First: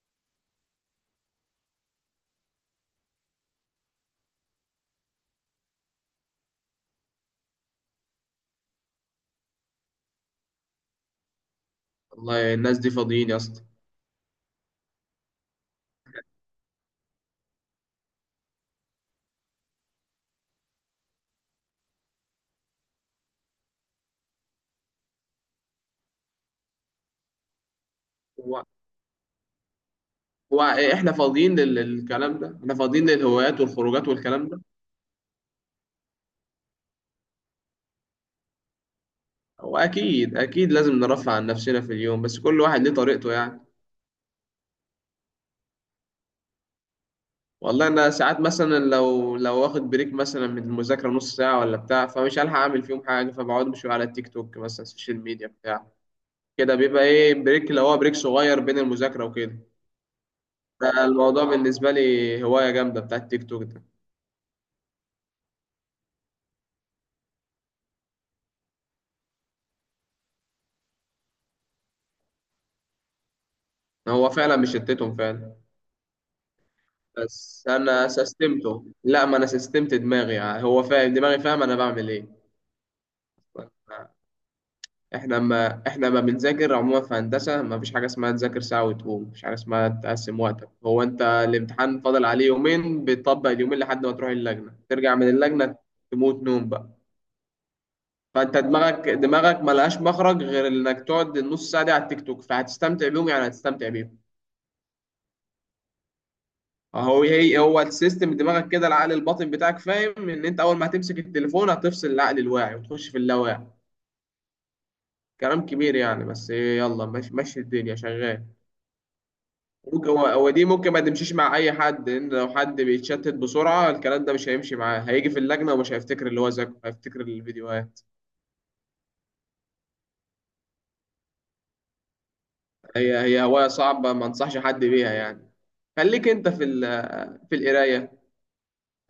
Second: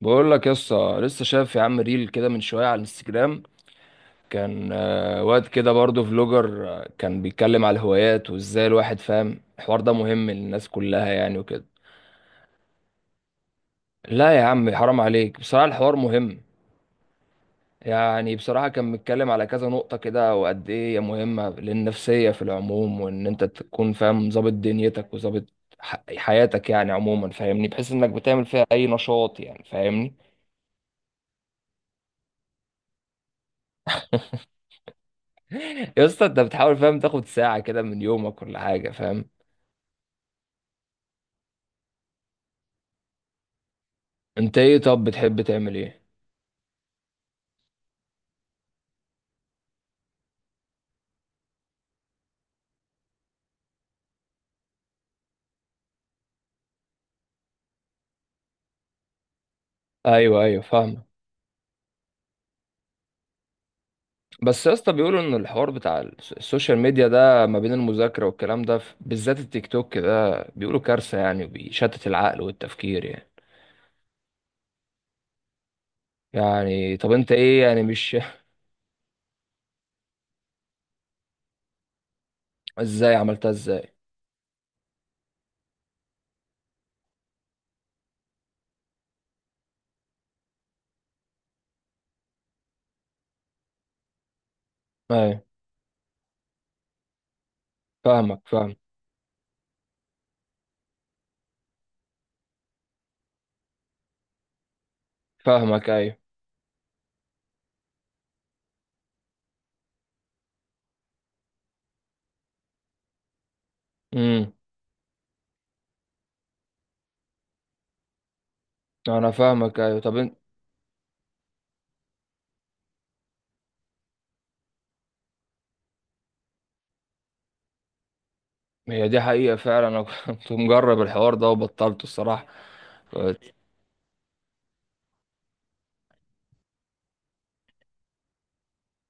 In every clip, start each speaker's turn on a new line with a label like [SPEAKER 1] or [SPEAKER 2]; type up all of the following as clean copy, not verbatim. [SPEAKER 1] بقول لك يا اسطى لسه شايف يا عم ريل كده من شويه على الانستجرام. كان واد كده برضه فلوجر، كان بيتكلم على الهوايات وازاي الواحد فاهم الحوار ده مهم للناس كلها يعني وكده.
[SPEAKER 2] والله الناس دي فاضيين يا اسطى.
[SPEAKER 1] لا يا عم، حرام عليك، بصراحه الحوار مهم. يعني بصراحه كان بيتكلم على كذا نقطه كده وقد ايه هي مهمه للنفسيه في العموم، وان انت تكون فاهم ظابط دنيتك وظابط حياتك يعني عموما، فاهمني، بحيث انك بتعمل
[SPEAKER 2] هو
[SPEAKER 1] فيها اي نشاط يعني، فاهمني.
[SPEAKER 2] هو احنا فاضيين للكلام ده؟ احنا فاضيين للهوايات والخروجات والكلام ده؟
[SPEAKER 1] يا اسطى انت بتحاول فاهم تاخد ساعة كده من يومك ولا حاجة، فاهم.
[SPEAKER 2] هو اكيد لازم نرفع عن نفسنا في اليوم، بس كل واحد ليه طريقته يعني.
[SPEAKER 1] انت ايه طب بتحب تعمل ايه؟
[SPEAKER 2] والله انا ساعات مثلا لو واخد بريك مثلا من المذاكره نص ساعه ولا بتاع، فمش هلحق اعمل فيهم حاجه، فبقعد بشويه على التيك توك مثلا، السوشيال ميديا بتاع كده. بيبقى ايه، بريك اللي هو بريك صغير بين المذاكره وكده.
[SPEAKER 1] ايوه ايوه فاهمه.
[SPEAKER 2] ده الموضوع بالنسبه لي هوايه جامده بتاع التيك توك ده.
[SPEAKER 1] بس يا اسطى بيقولوا ان الحوار بتاع السوشيال ميديا ده ما بين المذاكره والكلام ده بالذات التيك توك ده بيقولوا كارثه يعني وبيشتت العقل والتفكير يعني.
[SPEAKER 2] هو فعلا مشتتهم فعلا.
[SPEAKER 1] يعني طب انت ايه
[SPEAKER 2] بس
[SPEAKER 1] يعني
[SPEAKER 2] انا
[SPEAKER 1] مش
[SPEAKER 2] سستمته، لا ما انا سستمت دماغي يعني، هو فاهم دماغي، فاهم انا بعمل ايه.
[SPEAKER 1] ازاي عملتها ازاي؟
[SPEAKER 2] احنا ما بنذاكر عموما في هندسه، ما فيش حاجه اسمها تذاكر ساعه وتقوم، مفيش حاجه اسمها تقسم وقتك، هو انت الامتحان فاضل عليه يومين بتطبق اليومين لحد ما تروح اللجنه، ترجع من
[SPEAKER 1] ايوه
[SPEAKER 2] اللجنه تموت نوم بقى.
[SPEAKER 1] فاهمك
[SPEAKER 2] فانت
[SPEAKER 1] فاهم.
[SPEAKER 2] دماغك ما لهاش مخرج غير انك تقعد النص ساعه دي على التيك توك، فهتستمتع بيهم يعني هتستمتع بيهم.
[SPEAKER 1] فاهمك ايوه.
[SPEAKER 2] هو هي ايه، هو السيستم دماغك كده، العقل الباطن بتاعك فاهم ان انت اول ما هتمسك التليفون هتفصل العقل الواعي وتخش في اللاواعي.
[SPEAKER 1] امم.
[SPEAKER 2] كلام كبير يعني بس إيه، يلا ماشي ماشي الدنيا شغال.
[SPEAKER 1] انا فاهمك ايوه
[SPEAKER 2] ممكن
[SPEAKER 1] طب
[SPEAKER 2] هو
[SPEAKER 1] انت.
[SPEAKER 2] هو دي ممكن ما تمشيش مع اي حد، لان لو حد بيتشتت بسرعه الكلام ده مش هيمشي معاه، هيجي في اللجنه ومش هيفتكر اللي هو ذاكره، هيفتكر الفيديوهات.
[SPEAKER 1] هي دي حقيقه فعلا، انا كنت مجرب الحوار ده وبطلته الصراحه.
[SPEAKER 2] هي هوايه صعبه ما انصحش حد بيها يعني. خليك انت في القرايه.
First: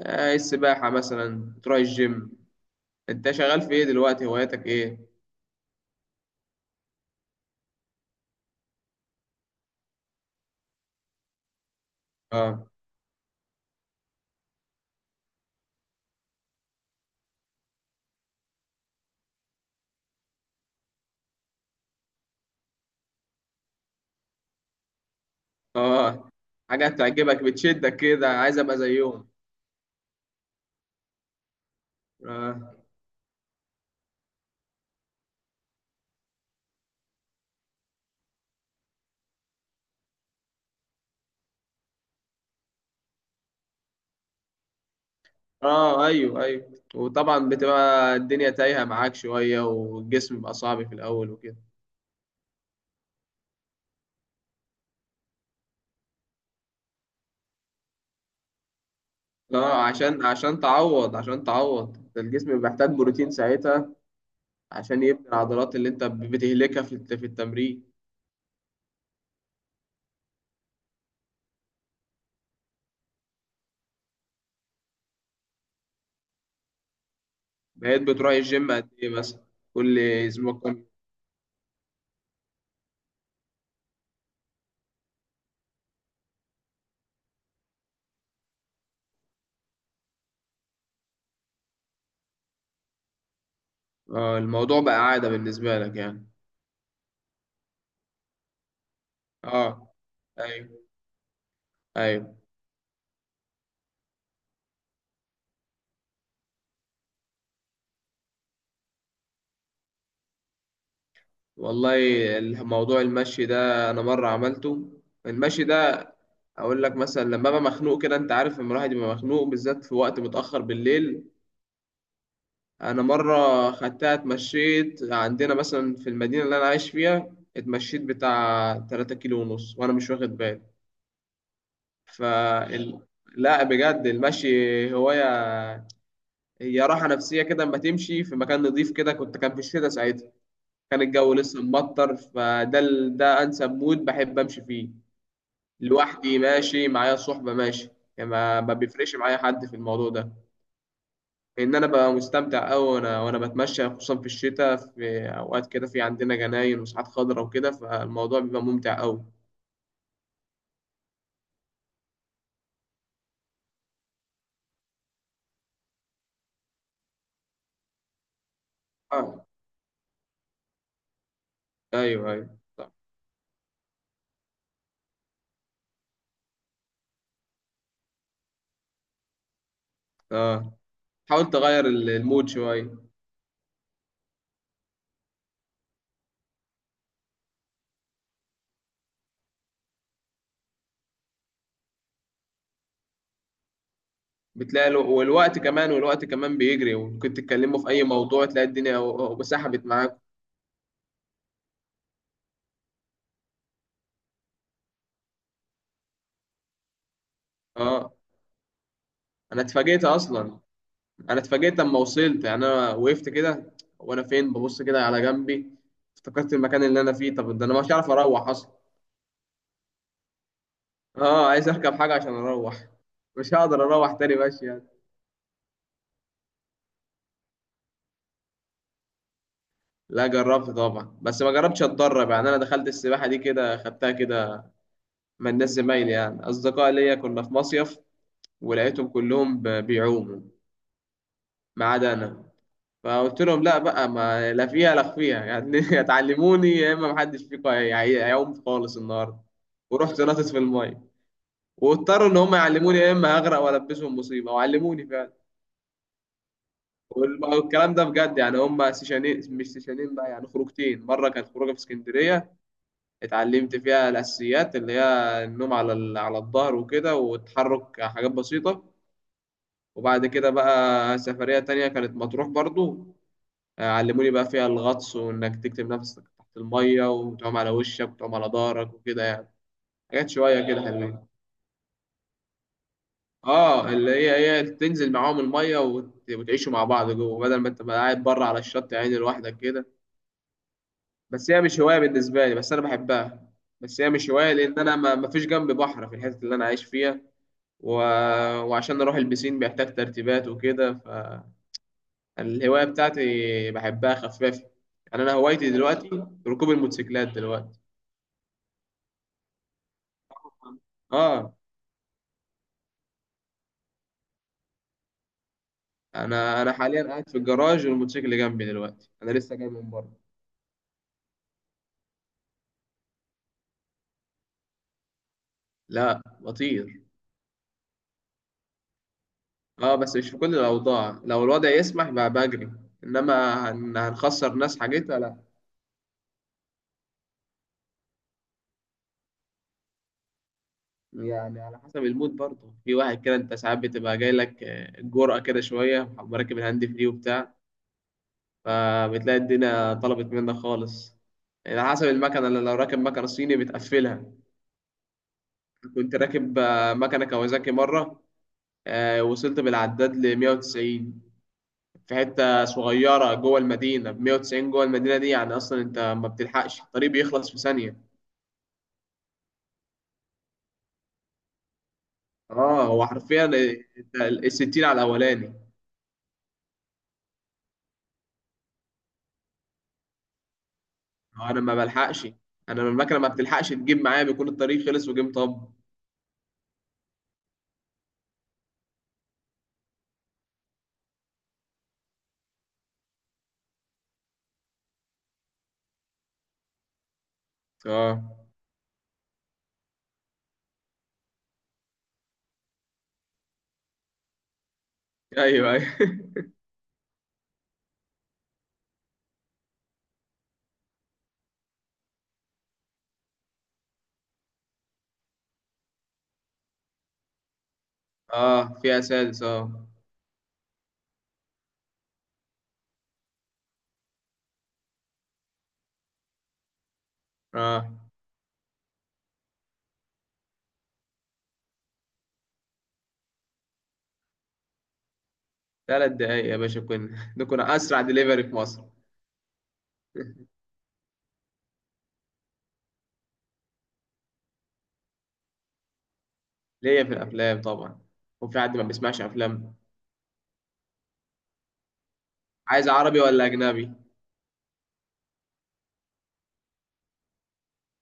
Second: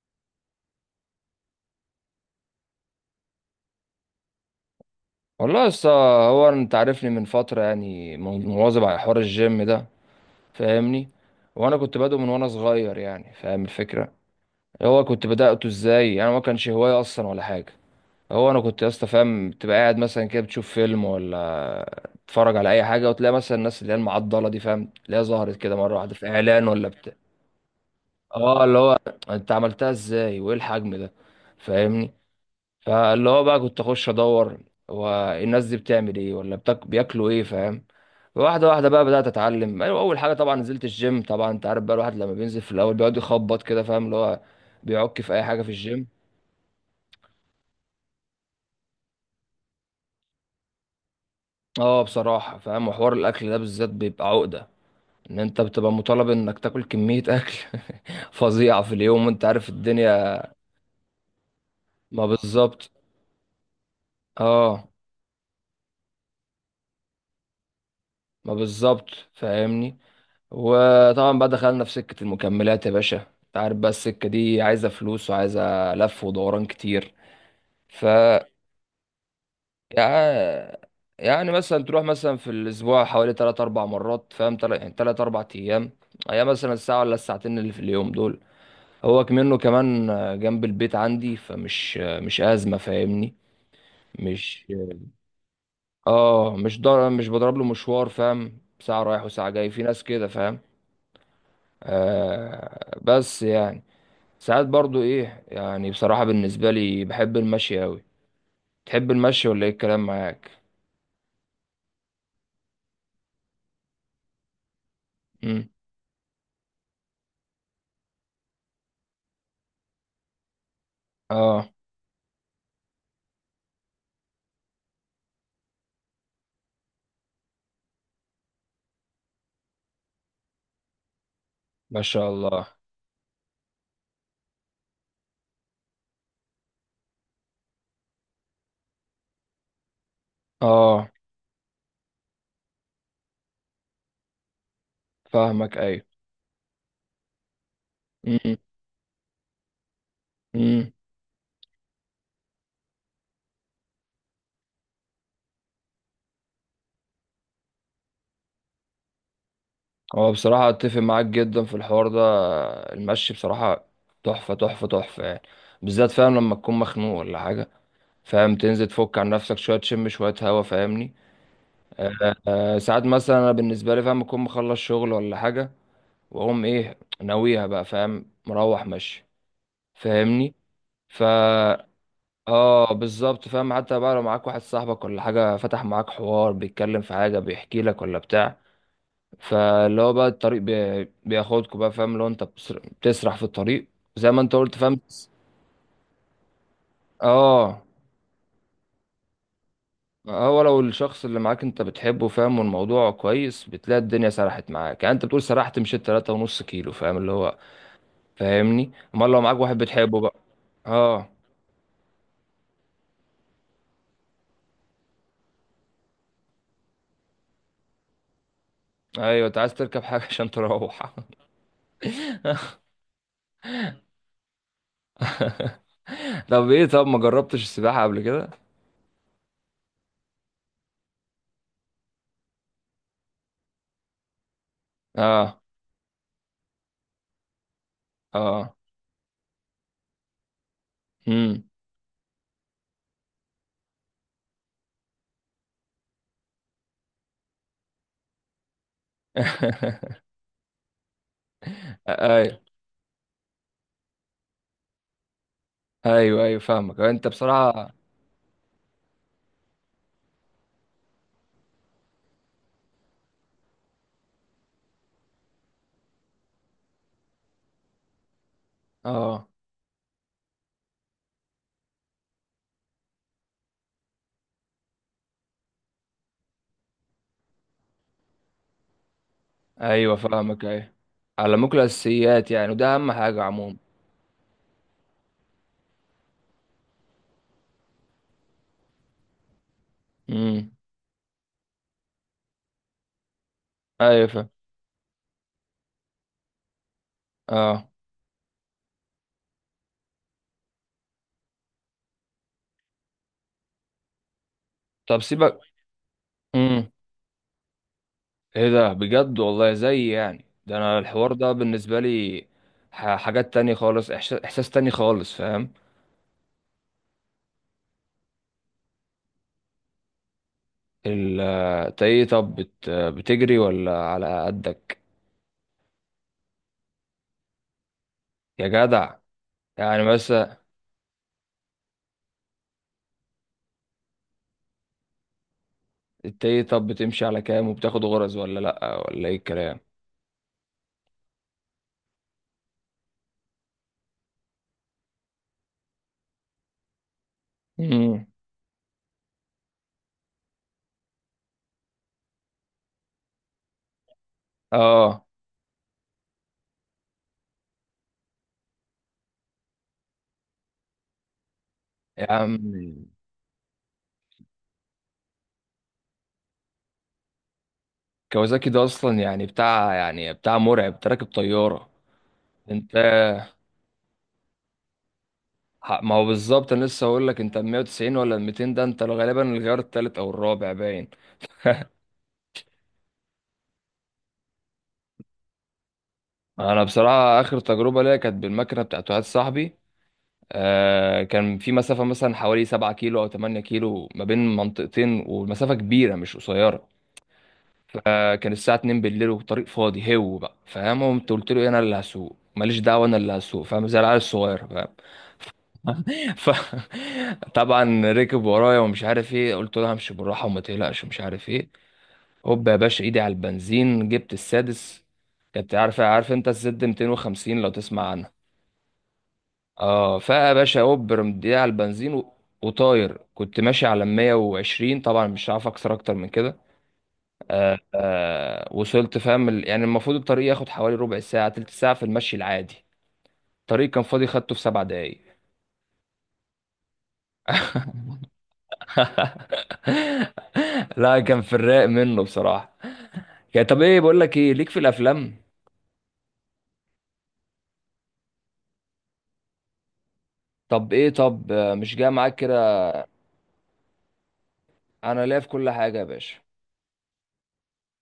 [SPEAKER 2] آه، السباحه مثلا، تروح الجيم. انت شغال في ايه دلوقتي؟ هواياتك ايه؟
[SPEAKER 1] والله يا اسطى، هو انت عارفني من فتره يعني مواظب على حوار الجيم ده، فاهمني. وانا كنت بادئه من وانا
[SPEAKER 2] اه.
[SPEAKER 1] صغير يعني، فاهم الفكره. هو كنت بدأته ازاي؟ انا ما كانش هوايه اصلا ولا حاجه. هو انا كنت يا اسطى فاهم تبقى قاعد مثلا كده بتشوف فيلم ولا تتفرج على اي حاجه، وتلاقي مثلا الناس اللي هي المعضله دي، فاهم، تلاقيها ظهرت كده مره واحده في
[SPEAKER 2] اه.
[SPEAKER 1] اعلان ولا
[SPEAKER 2] حاجة
[SPEAKER 1] بتاع.
[SPEAKER 2] تعجبك بتشدك كده، عايز
[SPEAKER 1] اه اللي
[SPEAKER 2] ابقى
[SPEAKER 1] هو
[SPEAKER 2] زيهم.
[SPEAKER 1] انت عملتها ازاي، وايه الحجم ده، فاهمني.
[SPEAKER 2] اه.
[SPEAKER 1] فاللي هو بقى كنت اخش ادور هو الناس دي بتعمل ايه ولا بياكلوا ايه، فاهم. واحده واحده بقى بدات اتعلم، أيوة، اول حاجه طبعا نزلت الجيم. طبعا انت عارف بقى الواحد لما بينزل في الاول بيقعد يخبط كده، فاهم اللي هو بيعك في اي حاجه في
[SPEAKER 2] اه.
[SPEAKER 1] الجيم.
[SPEAKER 2] ايوه ايوه، وطبعا بتبقى الدنيا تايهة معاك شوية والجسم بيبقى صعب في الاول وكده.
[SPEAKER 1] اه بصراحه فاهم، وحوار الاكل ده بالذات بيبقى عقده، ان انت بتبقى مطالب انك تاكل كميه اكل فظيعه في اليوم، وانت عارف
[SPEAKER 2] اه، عشان
[SPEAKER 1] الدنيا.
[SPEAKER 2] عشان تعوض، عشان تعوض
[SPEAKER 1] ما
[SPEAKER 2] الجسم
[SPEAKER 1] بالظبط.
[SPEAKER 2] بيحتاج بروتين ساعتها.
[SPEAKER 1] اه
[SPEAKER 2] عشان يبني العضلات اللي انت بتهلكها في التمرين.
[SPEAKER 1] ما بالظبط، فاهمني. وطبعا بقى دخلنا في سكة المكملات يا باشا، انت عارف بقى السكة دي عايزة فلوس وعايزة لف ودوران كتير.
[SPEAKER 2] بقيت
[SPEAKER 1] ف
[SPEAKER 2] بتروح الجيم قد ايه مثلا؟ كل اسبوع
[SPEAKER 1] يع-
[SPEAKER 2] كم؟
[SPEAKER 1] يعني مثلا تروح مثلا في الأسبوع حوالي تلات أربع مرات، فاهم، يعني تلات أربع أيام. أيام مثلا الساعة ولا الساعتين اللي في اليوم دول. هو كمان جنب البيت عندي، فمش مش أزمة، فاهمني.
[SPEAKER 2] اه.
[SPEAKER 1] مش.
[SPEAKER 2] الموضوع بقى عادة بالنسبة لك يعني.
[SPEAKER 1] مش بضرب له مشوار، فاهم، ساعة رايح وساعة
[SPEAKER 2] اه
[SPEAKER 1] جاي في ناس كده، فاهم.
[SPEAKER 2] ايوه ايوه.
[SPEAKER 1] آه بس يعني ساعات برضو ايه يعني بصراحة بالنسبة لي بحب المشي اوي. تحب المشي ولا ايه الكلام معاك؟
[SPEAKER 2] والله الموضوع المشي ده انا مره عملته. المشي
[SPEAKER 1] امم.
[SPEAKER 2] ده، اقول لك مثلا لما ابقى مخنوق كده، انت عارف لما الواحد يبقى مخنوق بالذات في وقت متاخر بالليل.
[SPEAKER 1] اه.
[SPEAKER 2] انا مره خدتها اتمشيت عندنا مثلا في المدينه اللي انا عايش فيها، اتمشيت بتاع 3 كيلو ونص وانا مش واخد بالي.
[SPEAKER 1] ما
[SPEAKER 2] ف
[SPEAKER 1] شاء الله.
[SPEAKER 2] ال- لا بجد المشي هوايه، هي راحه نفسيه كده اما تمشي في مكان نظيف كده. كنت كان في الشتاء ساعتها، كان
[SPEAKER 1] اه
[SPEAKER 2] الجو لسه مبطر، ده انسب مود بحب امشي فيه.
[SPEAKER 1] فاهمك ايوه.
[SPEAKER 2] لوحدي ماشي، معايا صحبة ماشي، يعني
[SPEAKER 1] امم.
[SPEAKER 2] ما بيفرقش معايا حد في الموضوع ده.
[SPEAKER 1] امم.
[SPEAKER 2] لأن أنا ببقى مستمتع أوي، وأنا بتمشى خصوصا في الشتاء، في أوقات كده في عندنا جناين وساعات خضرا وكده، فالموضوع بيبقى ممتع أوي.
[SPEAKER 1] هو بصراحة اتفق معاك جدا في الحوار ده. المشي بصراحة تحفة تحفة تحفة يعني. بالذات فاهم لما تكون مخنوق ولا حاجة، فاهم، تنزل تفك عن
[SPEAKER 2] آه
[SPEAKER 1] نفسك شوية تشم شوية هوا، فاهمني.
[SPEAKER 2] أيوه
[SPEAKER 1] آه
[SPEAKER 2] أيوه
[SPEAKER 1] آه
[SPEAKER 2] صح.
[SPEAKER 1] ساعات مثلا انا بالنسبة لي فاهم اكون مخلص شغل ولا حاجة، واقوم ايه ناويها بقى، فاهم، مروح مشي، فاهمني.
[SPEAKER 2] آه، حاول
[SPEAKER 1] فا
[SPEAKER 2] تغير المود شوية.
[SPEAKER 1] اه بالظبط، فاهم، حتى بقى لو معاك واحد صاحبك ولا حاجة فتح معاك حوار بيتكلم في حاجة بيحكي لك ولا بتاع، فاللي هو بقى الطريق بياخدكوا بقى، فاهم، لو انت بتسرح في الطريق زي ما انت قلت،
[SPEAKER 2] بتلاقي
[SPEAKER 1] فاهم.
[SPEAKER 2] والوقت كمان، والوقت كمان بيجري وممكن تتكلموا
[SPEAKER 1] اه،
[SPEAKER 2] في أي موضوع، تلاقي الدنيا وسحبت معاك.
[SPEAKER 1] هو لو الشخص اللي معاك انت بتحبه، فاهم، والموضوع كويس بتلاقي الدنيا سرحت معاك، يعني انت بتقول سرحت مشيت تلاتة ونص كيلو فاهم اللي هو،
[SPEAKER 2] آه.
[SPEAKER 1] فاهمني، امال لو معاك
[SPEAKER 2] أنا
[SPEAKER 1] واحد
[SPEAKER 2] اتفاجئت
[SPEAKER 1] بتحبه بقى.
[SPEAKER 2] أصلا،
[SPEAKER 1] اه.
[SPEAKER 2] انا اتفاجئت لما وصلت يعني، انا وقفت كده وانا فين، ببص كده على جنبي، افتكرت المكان اللي انا فيه، طب ده انا مش عارف اروح اصلا.
[SPEAKER 1] ايوه انت عايز تركب حاجة عشان تروح.
[SPEAKER 2] اه عايز اركب حاجه عشان اروح، مش هقدر اروح تاني ماشي يعني.
[SPEAKER 1] طب ايه، طب ما جربتش السباحة قبل كده؟
[SPEAKER 2] لا جربت طبعا، بس ما جربتش اتدرب يعني، انا دخلت السباحه دي كده خدتها كده من
[SPEAKER 1] اه.
[SPEAKER 2] ناس زمايلي يعني اصدقاء ليا، كنا في مصيف
[SPEAKER 1] اه.
[SPEAKER 2] ولقيتهم كلهم بيعوموا
[SPEAKER 1] امم.
[SPEAKER 2] ما عدا انا. فقلت لهم لا بقى، ما لا فيها لا فيها يعني، يا تعلموني يا اما محدش فيكم هيعوم خالص النهارده. ورحت نطت في الميه، واضطروا ان هم
[SPEAKER 1] ايوه
[SPEAKER 2] يعلموني يا اما هغرق والبسهم مصيبه، وعلموني فعلا.
[SPEAKER 1] ايوه ايوه فاهمك، انت بصراحه.
[SPEAKER 2] والكلام ده بجد يعني، هم سيشانين مش سيشانين بقى يعني، خروجتين. مره كانت خروجه في اسكندريه، اتعلمت فيها الاساسيات اللي هي النوم على على الظهر وكده والتحرك، حاجات بسيطه.
[SPEAKER 1] اه
[SPEAKER 2] وبعد كده بقى سفريه تانية كانت مطروح برضو، آه، علموني بقى فيها الغطس، وانك تكتم نفسك تحت الميه وتقوم على وشك وتقوم على ظهرك وكده يعني،
[SPEAKER 1] ايوه
[SPEAKER 2] حاجات
[SPEAKER 1] فاهمك
[SPEAKER 2] شويه كده
[SPEAKER 1] ايوه.
[SPEAKER 2] حلوين.
[SPEAKER 1] علموك الاساسيات يعني، وده اهم حاجه عموما.
[SPEAKER 2] اه، اللي هي هي تنزل معاهم الميه وتعيشوا مع بعض جوه بدل ما انت بقى قاعد بره على الشط يعني لوحدك كده.
[SPEAKER 1] امم.
[SPEAKER 2] بس هي مش هوايه بالنسبه لي، بس انا بحبها. بس هي
[SPEAKER 1] ايوه
[SPEAKER 2] مش
[SPEAKER 1] فاهم.
[SPEAKER 2] هوايه لان انا ما فيش جنبي بحر في الحته اللي انا عايش فيها.
[SPEAKER 1] اه.
[SPEAKER 2] و... وعشان اروح البسين بيحتاج ترتيبات وكده، فالهوايه بتاعتي بحبها خفافه.
[SPEAKER 1] طب
[SPEAKER 2] يعني انا
[SPEAKER 1] سيبك.
[SPEAKER 2] هوايتي دلوقتي ركوب
[SPEAKER 1] امم.
[SPEAKER 2] الموتوسيكلات دلوقتي.
[SPEAKER 1] ايه ده بجد، والله زي يعني ده انا الحوار ده
[SPEAKER 2] اه،
[SPEAKER 1] بالنسبه لي حاجات تانية خالص، احساس تاني خالص، فاهم.
[SPEAKER 2] انا حاليا قاعد في الجراج والموتوسيكل جنبي دلوقتي، انا لسه جاي من بره.
[SPEAKER 1] ال آه، إنت ايه طب بتجري ولا على قدك؟
[SPEAKER 2] لا بطير.
[SPEAKER 1] يا جدع،
[SPEAKER 2] اه
[SPEAKER 1] يعني
[SPEAKER 2] بس مش في كل
[SPEAKER 1] مثلا
[SPEAKER 2] الاوضاع، لو الوضع يسمح بقى بجري، انما هنخسر ناس حاجتها لا.
[SPEAKER 1] انت ايه طب بتمشي على كام، وبتاخد غرز ولا لأ ولا ايه الكلام؟
[SPEAKER 2] يعني على حسب المود برضه، في واحد كده انت ساعات بتبقى جاي لك آه، الجرأة كده شويه، مركب الهاند فري وبتاع،
[SPEAKER 1] امم.
[SPEAKER 2] فبتلاقي الدنيا طلبت منك خالص. يعني على حسب المكنه، اللي لو راكب مكنه صيني بتقفلها.
[SPEAKER 1] اه.
[SPEAKER 2] كنت راكب آه، مكنه كawasaki مره، آه، وصلت بالعداد ل 190 في
[SPEAKER 1] يا
[SPEAKER 2] حته
[SPEAKER 1] عم
[SPEAKER 2] صغيره جوه المدينه، ب 190 جوه المدينه دي يعني اصلا انت ما بتلحقش، الطريق بيخلص في ثانيه.
[SPEAKER 1] كوازاكي ده اصلا يعني بتاع، يعني بتاع مرعب، انت راكب طيارة.
[SPEAKER 2] اه
[SPEAKER 1] انت
[SPEAKER 2] هو حرفيا، انت الستين على الاولاني.
[SPEAKER 1] ما هو بالظبط، انا لسه هقول لك انت 190 ولا 200، ده انت غالبا الغيار التالت او الرابع باين.
[SPEAKER 2] هو انا ما بلحقش، انا المكنه ما بتلحقش تجيب معايا، بيكون الطريق خلص وجيم طب.
[SPEAKER 1] انا بصراحه اخر تجربه ليا كانت بالمكنه بتاعت واحد صاحبي. كان في مسافه مثلا حوالي 7 كيلو او 8 كيلو ما بين منطقتين، ومسافه كبيره مش قصيره.
[SPEAKER 2] اه
[SPEAKER 1] فكان الساعة 2 بالليل والطريق فاضي، هو بقى فاهم. قمت قلت له انا اللي هسوق، ماليش دعوة انا اللي هسوق فاهم، زي العيال الصغير، فاهم.
[SPEAKER 2] ايوه ايوه.
[SPEAKER 1] ف طبعا ركب ورايا ومش عارف ايه، قلت له همشي بالراحة وما تقلقش ومش عارف ايه. هوب يا باشا، ايدي على البنزين جبت السادس، كنت عارف انت الزد 250 لو تسمع عنها؟
[SPEAKER 2] اه فيها سادس اه.
[SPEAKER 1] اه. فيا باشا هوب رميت ايدي على البنزين و... وطاير، كنت ماشي على 120 طبعا، مش عارف اكسر اكتر من كده. آه
[SPEAKER 2] اه
[SPEAKER 1] آه وصلت، فاهم، يعني المفروض الطريق ياخد حوالي ربع ساعة تلت ساعة في المشي العادي. الطريق كان فاضي، خدته في سبع دقايق.
[SPEAKER 2] ثلاث دقايق يا باشا كنا، ده كنا اسرع دليفري في مصر.
[SPEAKER 1] لا كان في الرايق منه بصراحة. يعني طب ايه بقول لك، ايه ليك في الافلام؟
[SPEAKER 2] ليا في الافلام طبعا، وفي حد ما بيسمعش افلام؟
[SPEAKER 1] طب ايه، طب مش جاي معاك كده؟
[SPEAKER 2] عايز عربي ولا اجنبي؟
[SPEAKER 1] انا ليا في كل حاجة يا باشا.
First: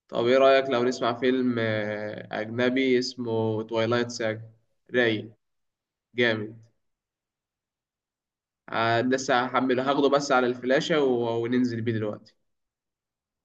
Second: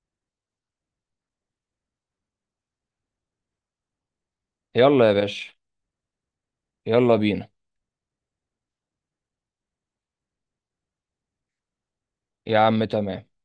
[SPEAKER 2] طب ايه رايك لو نسمع فيلم آه، اجنبي اسمه تويلايت ساج؟
[SPEAKER 1] يلا يا
[SPEAKER 2] رايق،
[SPEAKER 1] باشا.
[SPEAKER 2] جامد.
[SPEAKER 1] يلا بينا.
[SPEAKER 2] آه، لسه هحمله هاخده بس على الفلاشة وننزل بيه دلوقتي.
[SPEAKER 1] يا عم تمام.